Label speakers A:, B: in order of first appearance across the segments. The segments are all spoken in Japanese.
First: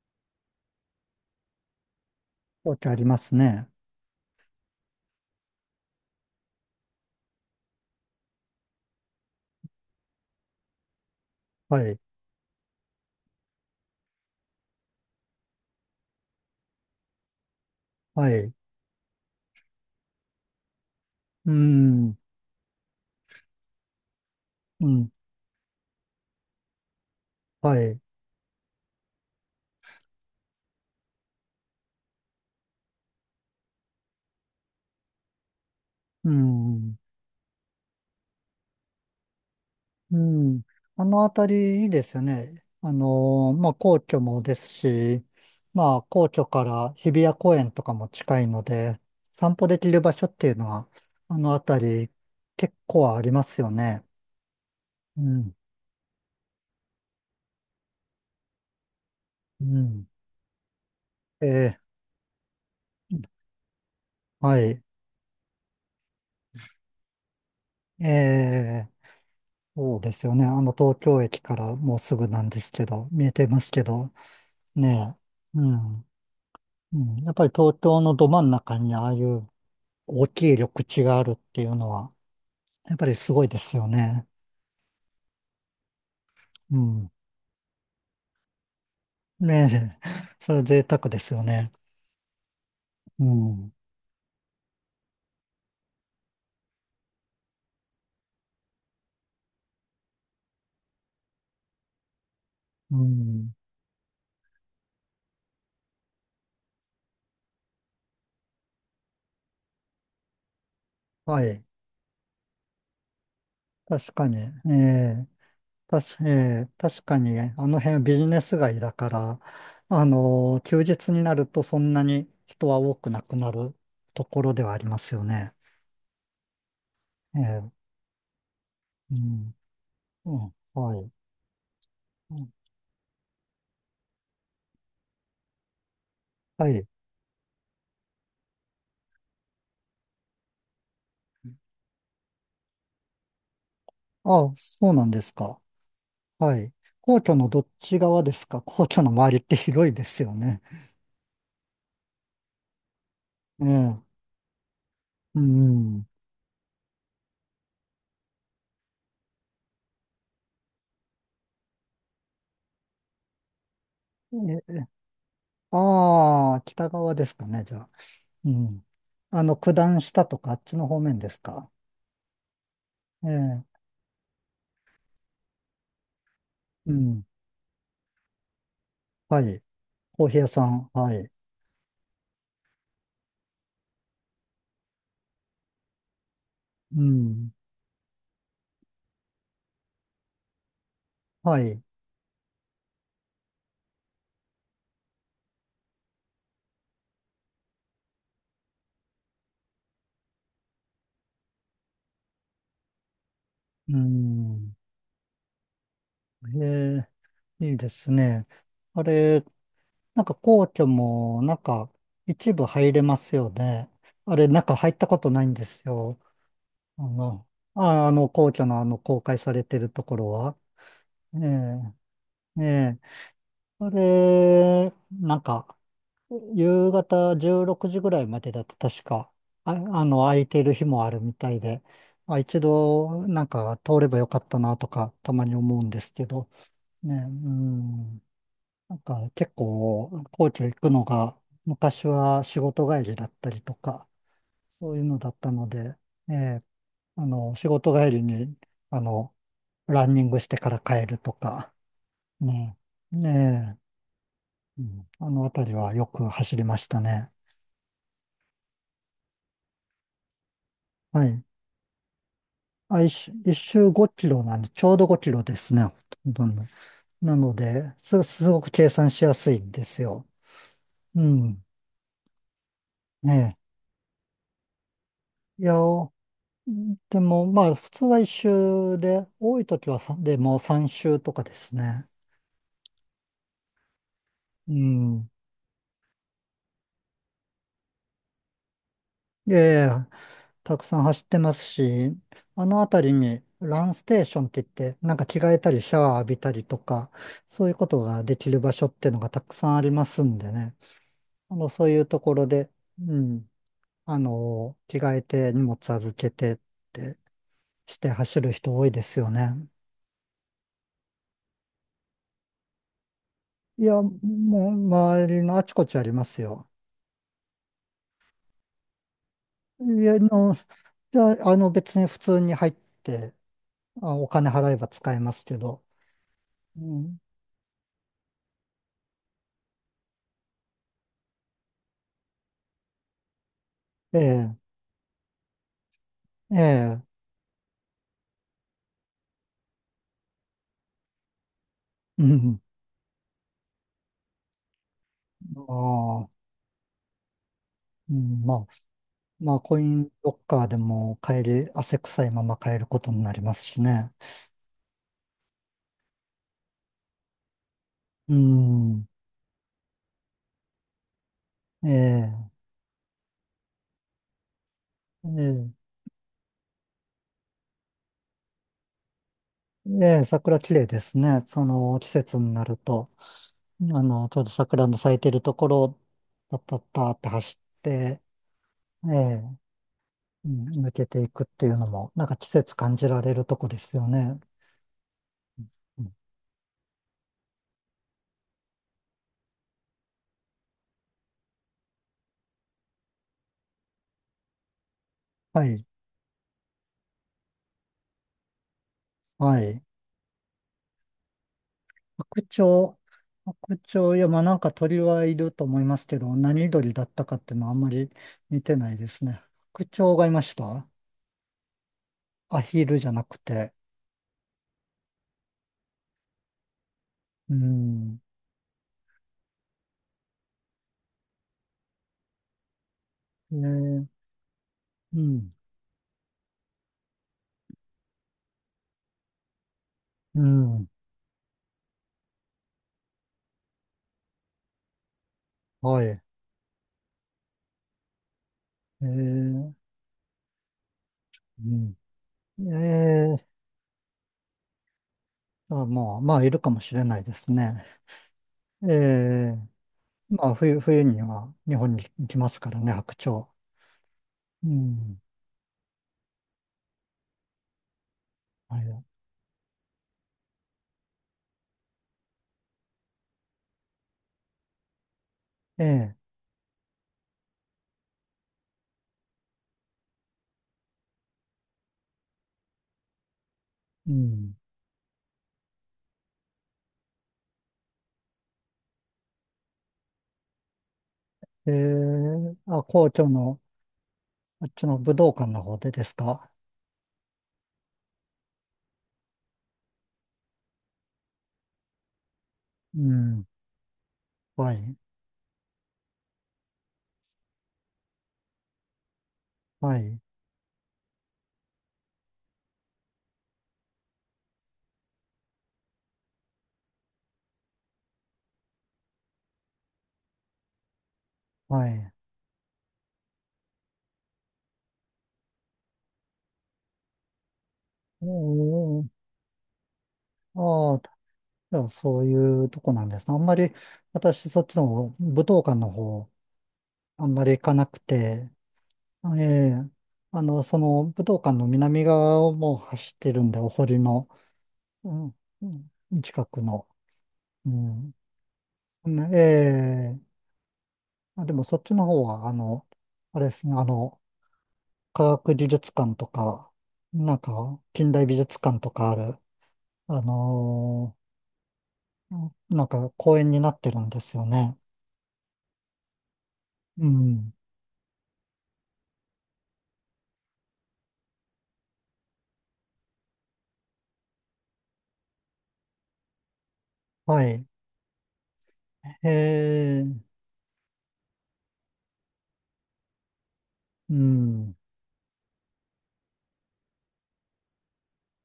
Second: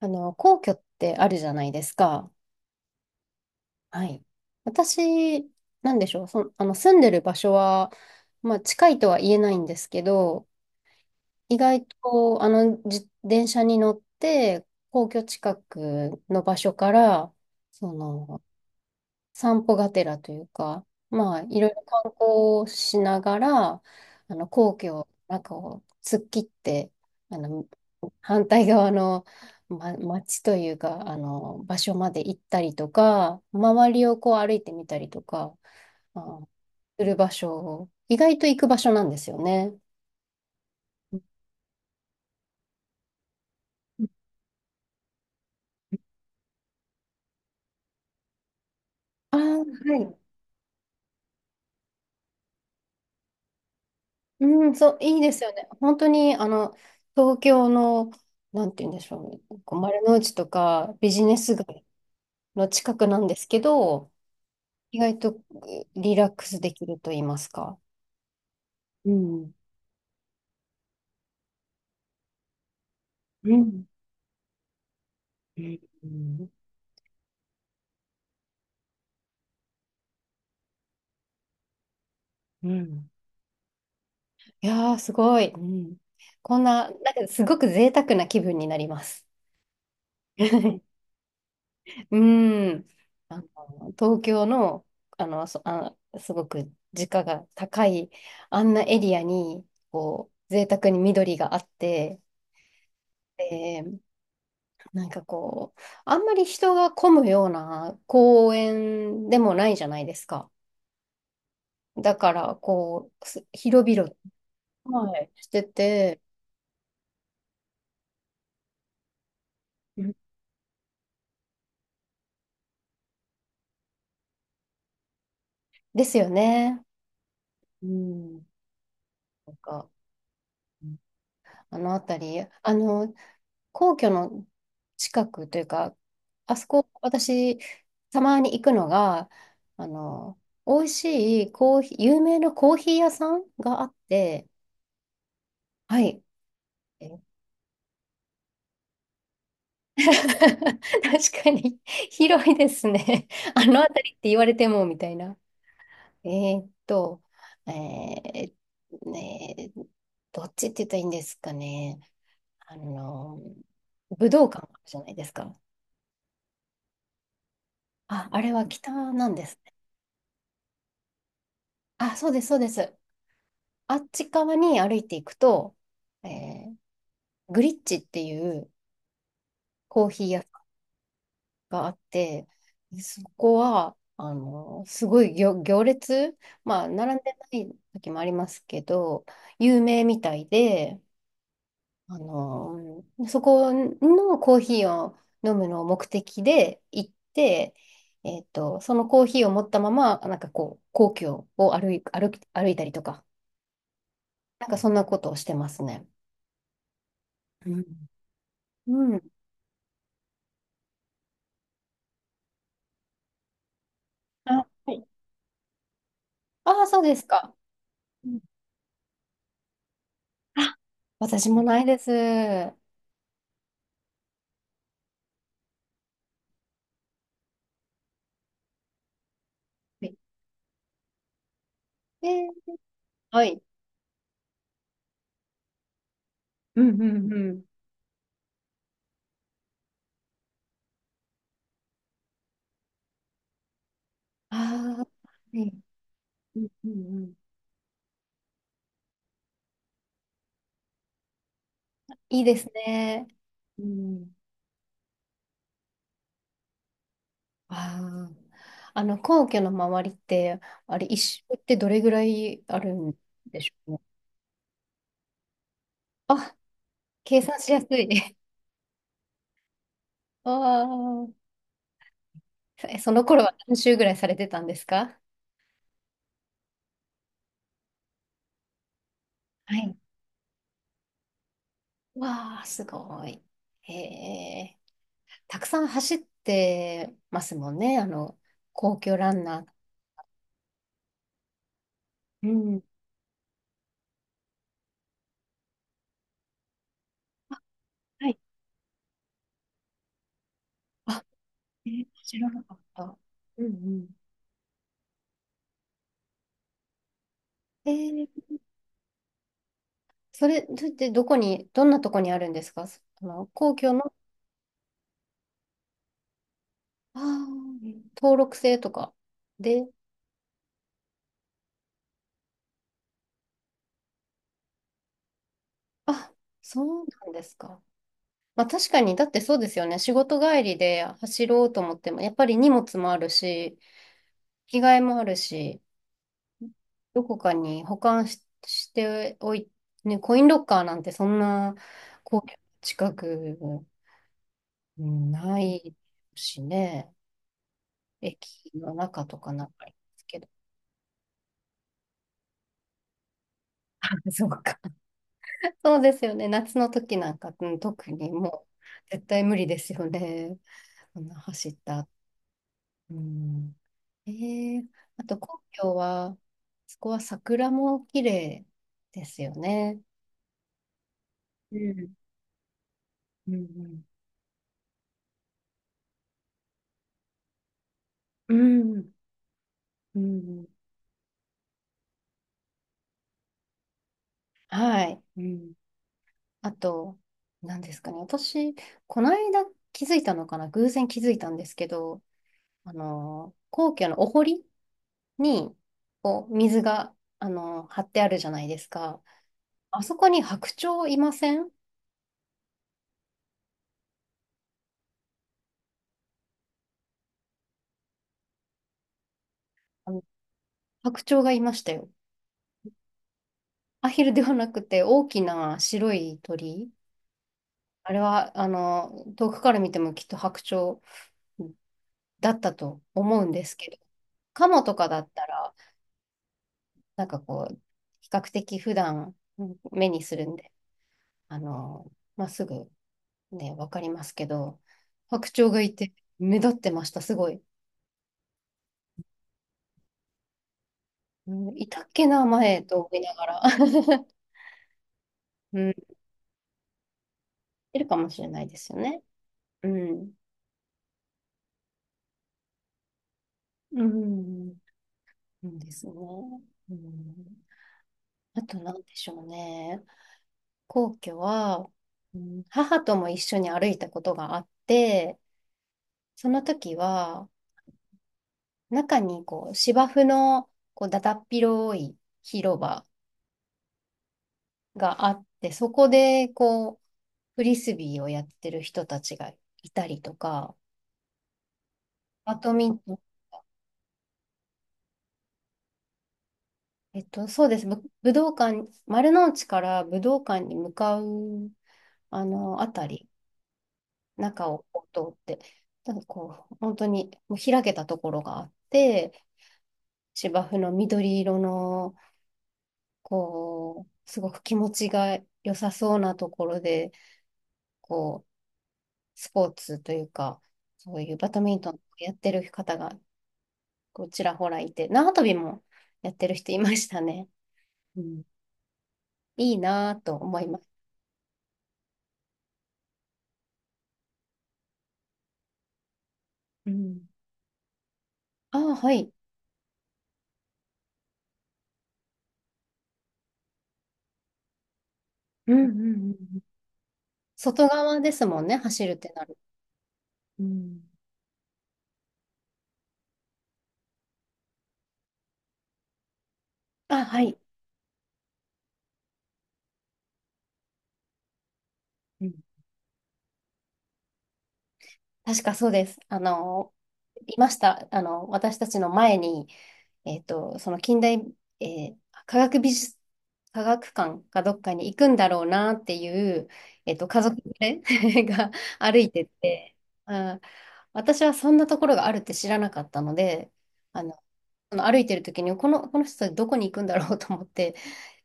A: 皇居ってあるじゃないですか。
B: わけありますね。
A: はい。私、なんでしょう。住んでる場所は、まあ、近いとは言えないんですけど、意外
B: はい。
A: と、自電車に乗って、皇居近くの場所から、そ
B: は
A: の、
B: い。
A: 散歩がてらというか、まあ、
B: う
A: いろいろ観光
B: ん。
A: をしながら、皇
B: う
A: 居を、
B: ん。
A: なんかを突っ切って、あの、
B: はい。
A: 反対側の、ま、町というか、場所まで行ったりとか、周りをこう歩いてみたりとか、
B: う
A: あ、
B: ん。
A: する場所を、意外と行く場所なんですよね。
B: うん。あのあたりいいですよね。まあ、皇居もですし、まあ、皇居から日比谷公園とかも近いので、
A: あ
B: 散歩で
A: ー、
B: き
A: は
B: る場
A: い。
B: 所っていうのは、あのあたり結構ありますよね。
A: うん、そう、いい
B: う
A: ですよ
B: ん。
A: ね。本当に、東京の、なんて言うんでしょうね。
B: う
A: こう丸
B: ん。
A: の内とかビジネス
B: え
A: 街の近くなんで
B: ー、
A: すけど、
B: はい。
A: 意外とリラックスできると言いますか。
B: えー、
A: うん。
B: そうですよね。あの東京駅からもうすぐなんですけど、見えて
A: う
B: ますけ
A: ん。
B: ど。ねえ。う
A: う
B: ん。
A: ん。
B: うん。やっぱり東京のど真ん中にああいう大きい緑地があるっていうのは、
A: う
B: やっぱ
A: ん。
B: りすごいですよね。
A: いやー、すごい。うん。こん
B: う
A: な、なん
B: ん。
A: かすごく贅沢な気分になります。
B: ねえ。それは贅 沢ですよね。
A: うん。
B: う ん。
A: 東京の、すごく時価が高い、あんなエリアに、こう、贅沢に緑があって、
B: うん。
A: で、なんかこう、あんまり人が混むような公園でもないじゃないですか。
B: はい。
A: だから、こう、広々、
B: 確かに。え
A: は
B: え。
A: い。してて、
B: ええ、確かに、あの辺ビジネス街だから、
A: う
B: あ
A: ん、
B: の、休日になるとそんなに人は多くなくなるところではありますよね。
A: ですよね。
B: ええ。
A: うん。
B: う
A: な
B: ん。
A: んか、
B: うん。
A: うん、
B: はい。
A: あの辺
B: う
A: り、
B: ん、
A: 皇居の近くというか、あそ
B: はい。
A: こ、私、たまに行くのが、あの、美味しいコーヒー、有名なコーヒー屋さんがあっ
B: あ
A: て、
B: あ、そうなんですか。
A: はい。
B: はい。皇居のどっち側ですか？皇居の周りって広い ですよね。
A: 確かに、広いですね。あ
B: え
A: の
B: え。
A: 辺りって言われても、みたいな。
B: うん。
A: えーっと、えーねーどっちって言ったらいいんですかね。あの、武道館ある
B: え
A: じゃないですか。
B: ああ、北側ですかね、じゃあ。
A: あ、あ
B: う
A: れは
B: ん。
A: 北なん
B: あ
A: で
B: の、
A: すね。
B: 九段下とかあっちの方面ですか？
A: あ、そうです、そうです。
B: ええ。
A: あっち側に歩いていくと、えー
B: うん。
A: グリッチっていう
B: はい。
A: コーヒ
B: コー
A: ー
B: ヒー
A: 屋
B: 屋さん。はい。
A: があって、そこは、すごい行列、まあ、
B: う
A: 並んでな
B: ん。
A: い時もありますけど、有名みたいで、
B: はい。
A: そこのコーヒーを飲むのを目的で行って、そのコーヒーを持ったまま、なんかこう、皇居を歩いたりとか、
B: う
A: なん
B: ん。
A: かそんなことをしてますね。
B: ええ、
A: う
B: いい
A: ん。
B: ですね。
A: う
B: あ
A: ん。
B: れ、なんか皇居も、なんか、一部入れますよね。あれ、
A: あ、
B: 中入
A: は
B: っ
A: い。
B: たことないんですよ。
A: ああ、そ
B: あ
A: うです
B: の、
A: か。うん、
B: 皇居のあの、公開されてるところは、
A: あ、
B: え
A: 私もないです。
B: え、え
A: は
B: え、それ、なんか、夕方16時ぐらいまでだと確か、あ、あ
A: い。
B: の、空いてる日もあるみたいで、
A: で、
B: あ、一度、な
A: は
B: ん
A: い。
B: か、通ればよかったなとか、たまに思うんですけど、
A: うんう
B: ね、う
A: んうん。
B: ん、なんか、結構、皇居行くのが、昔は仕事帰りだったりとか、
A: あ
B: そう
A: あ、
B: いう
A: は
B: のだったの
A: い。
B: で、え
A: う
B: え、
A: んうん
B: あ
A: うん、
B: の、仕事帰りに、あの、ランニングしてから帰るとか、
A: いいです
B: ねえ、
A: ね。
B: ね
A: うん。うん、
B: え、うん、あのあたりはよく走りましたね。
A: ああ。皇居の周りって、あれ、一
B: は
A: 周
B: い。
A: ってどれぐらいある
B: あ、一
A: ん
B: 周一
A: でし
B: 周
A: ょうね。
B: 5キロなんで、ちょうど5キロですね。ほとん
A: あ、
B: どな
A: 計
B: の
A: 算しやす
B: で、
A: い。
B: すごく計算しやすいんですよ。
A: あ
B: う
A: あ。
B: ん。
A: その頃は
B: ね
A: 何周ぐらいされてたんですか？
B: え。いや、でも、まあ、普通は一周で、多い
A: は
B: 時
A: い。
B: はさでもう3周とかですね。
A: わあ、すごい。へ
B: う
A: え。
B: ん。
A: たくさん走ってますもんね、あの、皇居ラン
B: え
A: ナー。
B: え、たくさん走ってますし、
A: う
B: あの
A: ん。
B: 辺りにランステーションって言って、なんか着替えたりシャワー浴びたりとか、そういうことが
A: は
B: で
A: い。
B: きる場所っていうのがたくさんありますんでね。あの、そういうとこ
A: 知
B: ろ
A: らな
B: で、
A: かった。
B: うん、
A: うんうん。
B: あの、着替えて荷物預けてって
A: え
B: して
A: ー、
B: 走る人多いですよね。
A: それってどこに、どんなとこにあるんですか？そあの、皇
B: い
A: 居
B: や、
A: の
B: もう周りのあちこちありますよ。
A: あ登録制とか
B: い
A: で、
B: や、あの、別に普通に入って、あ、お金払えば使えますけど。
A: あ、
B: う
A: そう
B: ん、
A: なんですか。まあ確かに、だってそうですよね。仕事帰りで走ろうと思っても、やっぱり荷物もあるし、
B: ええ、
A: 着替えもあるし、
B: ええ、
A: どこかに保管し、しておい、ね、コインロッカーなんてそんな
B: う
A: 皇居の
B: ん。
A: 近く、うんな
B: あ
A: い
B: あ、
A: しね。
B: うん、まあ、
A: 駅の中とか
B: まあ、
A: なん
B: コ
A: か
B: イ
A: で
B: ン
A: すけ
B: ロッ
A: ど。
B: カーでも買える、汗臭いまま買えることになりますし
A: あ、
B: ね。
A: そうか。そうですよね。夏の時なんか、うん、特に
B: う
A: も
B: ん、
A: う絶対無理ですよね。そんな走っ
B: え
A: た。
B: え、
A: うん。えー、あ
B: え
A: と皇
B: え、
A: 居は、そこは桜も綺麗ですよね。
B: ええ、桜綺麗ですね。そ
A: う
B: の季
A: ん。
B: 節になると、
A: う
B: あ
A: ん
B: の、ちょうど桜の咲いてるところを、パッパッパーって走って、
A: う
B: え
A: ん。
B: え、
A: うん。
B: う
A: うん、
B: ん、抜けていくっていうのも、なんか季節感じられるとこですよね。
A: はい。うん。
B: うん、
A: あと、何ですかね。私、この間気づいたのかな。偶然気づいたんですけど、皇居のお堀
B: は
A: に、
B: い、
A: こう、水が、張ってあるじゃないですか。
B: はい。
A: あそこに白鳥いません？
B: 白鳥、白鳥、いや、まあなんか鳥はいると思いますけど、何鳥だったかっていうのはあんまり見てないですね。白
A: あ
B: 鳥
A: の
B: がいました？
A: 白鳥がいましたよ。
B: アヒルじゃなくて。
A: アヒルではなくて大きな白い鳥。
B: う
A: あれ
B: ん。
A: は、遠くから見てもきっと白鳥だったと思うん
B: え
A: ですけど、
B: ー、
A: カモとか
B: う
A: だった
B: ん。
A: ら、なんかこう、比較的普段目にす
B: う
A: るんで、
B: ん。
A: あの、まあ、すぐね、わかりますけど、白鳥がい
B: はい。
A: て目立ってました、すごい。
B: う
A: うん、い
B: ん。
A: たっけな、前と思いな
B: え
A: がら。う
B: あ、
A: ん、
B: まあ、まあ、いるかもしれないですね。
A: いるかもしれないで
B: え
A: すよね。
B: ー、
A: うん。
B: まあ、冬には日本に来ますからね、白鳥。
A: う
B: う
A: ん。
B: ん。
A: うん、ですね。うん。あと
B: は
A: 何
B: い。
A: でしょうね。皇居は、うん、母とも一緒に歩いたことがあって、
B: ええ、
A: その時は、中にこう芝生のこうだだっ広い広場
B: うん。
A: があって、そこでこう、フリスビーをやってる人たちがいたりとか、バド
B: あ、
A: ミン
B: 皇
A: ト
B: 居の、あっちの武道館の方でですか？
A: えっと、そうです。武道館、丸の内から武道館に向かう、あの、あ
B: う
A: たり、
B: ん。
A: 中
B: は
A: を
B: い。
A: こう通って、なんかこう、本当にもう開けたところがあって、
B: はい。
A: 芝生の緑色の、こう、すごく気持ちが良さそうなところで、こう、スポーツというか、そういうバドミン
B: は
A: トンを
B: い。
A: やってる方が、こう、ちらほらいて、縄跳びもやってる人いましたね。う
B: お
A: ん、
B: ー、
A: いいなぁと思います。
B: ああ、じゃあそういうとこなんですね。あんまり、私、そっちの武道館の方、
A: う
B: あ
A: ん、
B: んまり行かなくて、
A: ああ、はい。
B: ええ、あの、その武道館の南側をもう走ってるんで、お堀の、うんう
A: うん
B: ん、
A: うんうんう
B: 近
A: ん
B: くの。う
A: 外
B: ん。
A: 側ですもんね、走るっ
B: ね
A: て
B: え
A: なる。
B: え、
A: うん。
B: あ、でもそっちの方は、あの、あれですね、あの、科学技術館とか、
A: あ、
B: なん
A: はい。
B: か近代美術館とかある、あの
A: うん。
B: なんか公園になってるんですよね。
A: 確かそうです。
B: うん。
A: いました。私たちの前に、えっと、その近代、えー科学美術、科学館かどっかに行くんだろうなっていう、家
B: は
A: 族
B: い。
A: 連れ が歩
B: へ
A: いてて、
B: え、
A: あ、私はそんなところがあるって知らなかったので、
B: う
A: あの、
B: ん。
A: その歩いてる時に、この人たちどこに行くんだろうと思って、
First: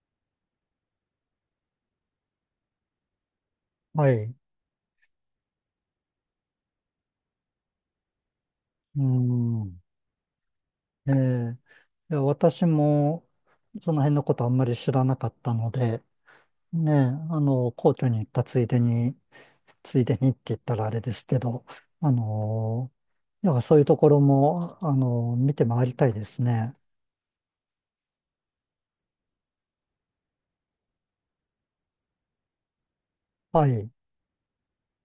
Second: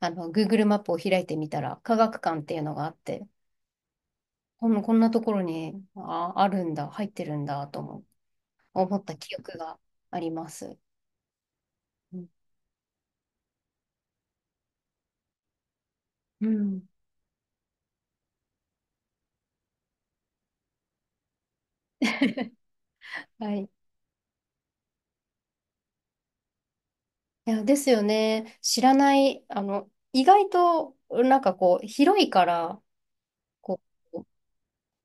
A: Google マップを開いてみたら、科学館っていうのがあって、
B: はい。
A: こんなところに、あ、あるんだ、入ってるんだ、とも思
B: う
A: った記憶が
B: ん。
A: あります。
B: ええ、い
A: う
B: や
A: ん
B: 私もその辺のことあんまり知らなかったので、
A: うん。
B: ねえ、あの、皇居に行ったついでに、ついでにって言ったらあれですけど、あ の、い
A: は
B: や
A: い。い
B: そういうところも、あの、見て回りたいですね。
A: や、ですよね。知らない、意外と、なんかこう、広いから、
B: は
A: こ
B: い。
A: う、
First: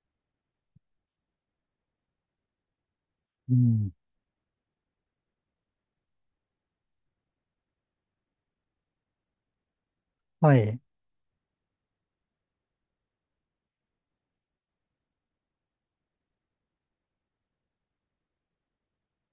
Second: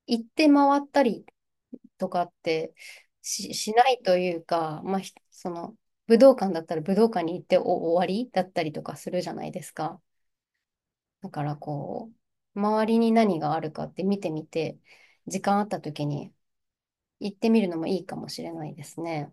A: 行って回ったりとかって
B: う
A: し、しな
B: ん。
A: いというか、まあ、ひその、武道館だったら武道館に行ってお終わりだったりとかするじゃないですか。
B: はい。
A: だからこう、周りに何があるかって見てみて、時間あった時に行ってみるのもいいかもしれないですね。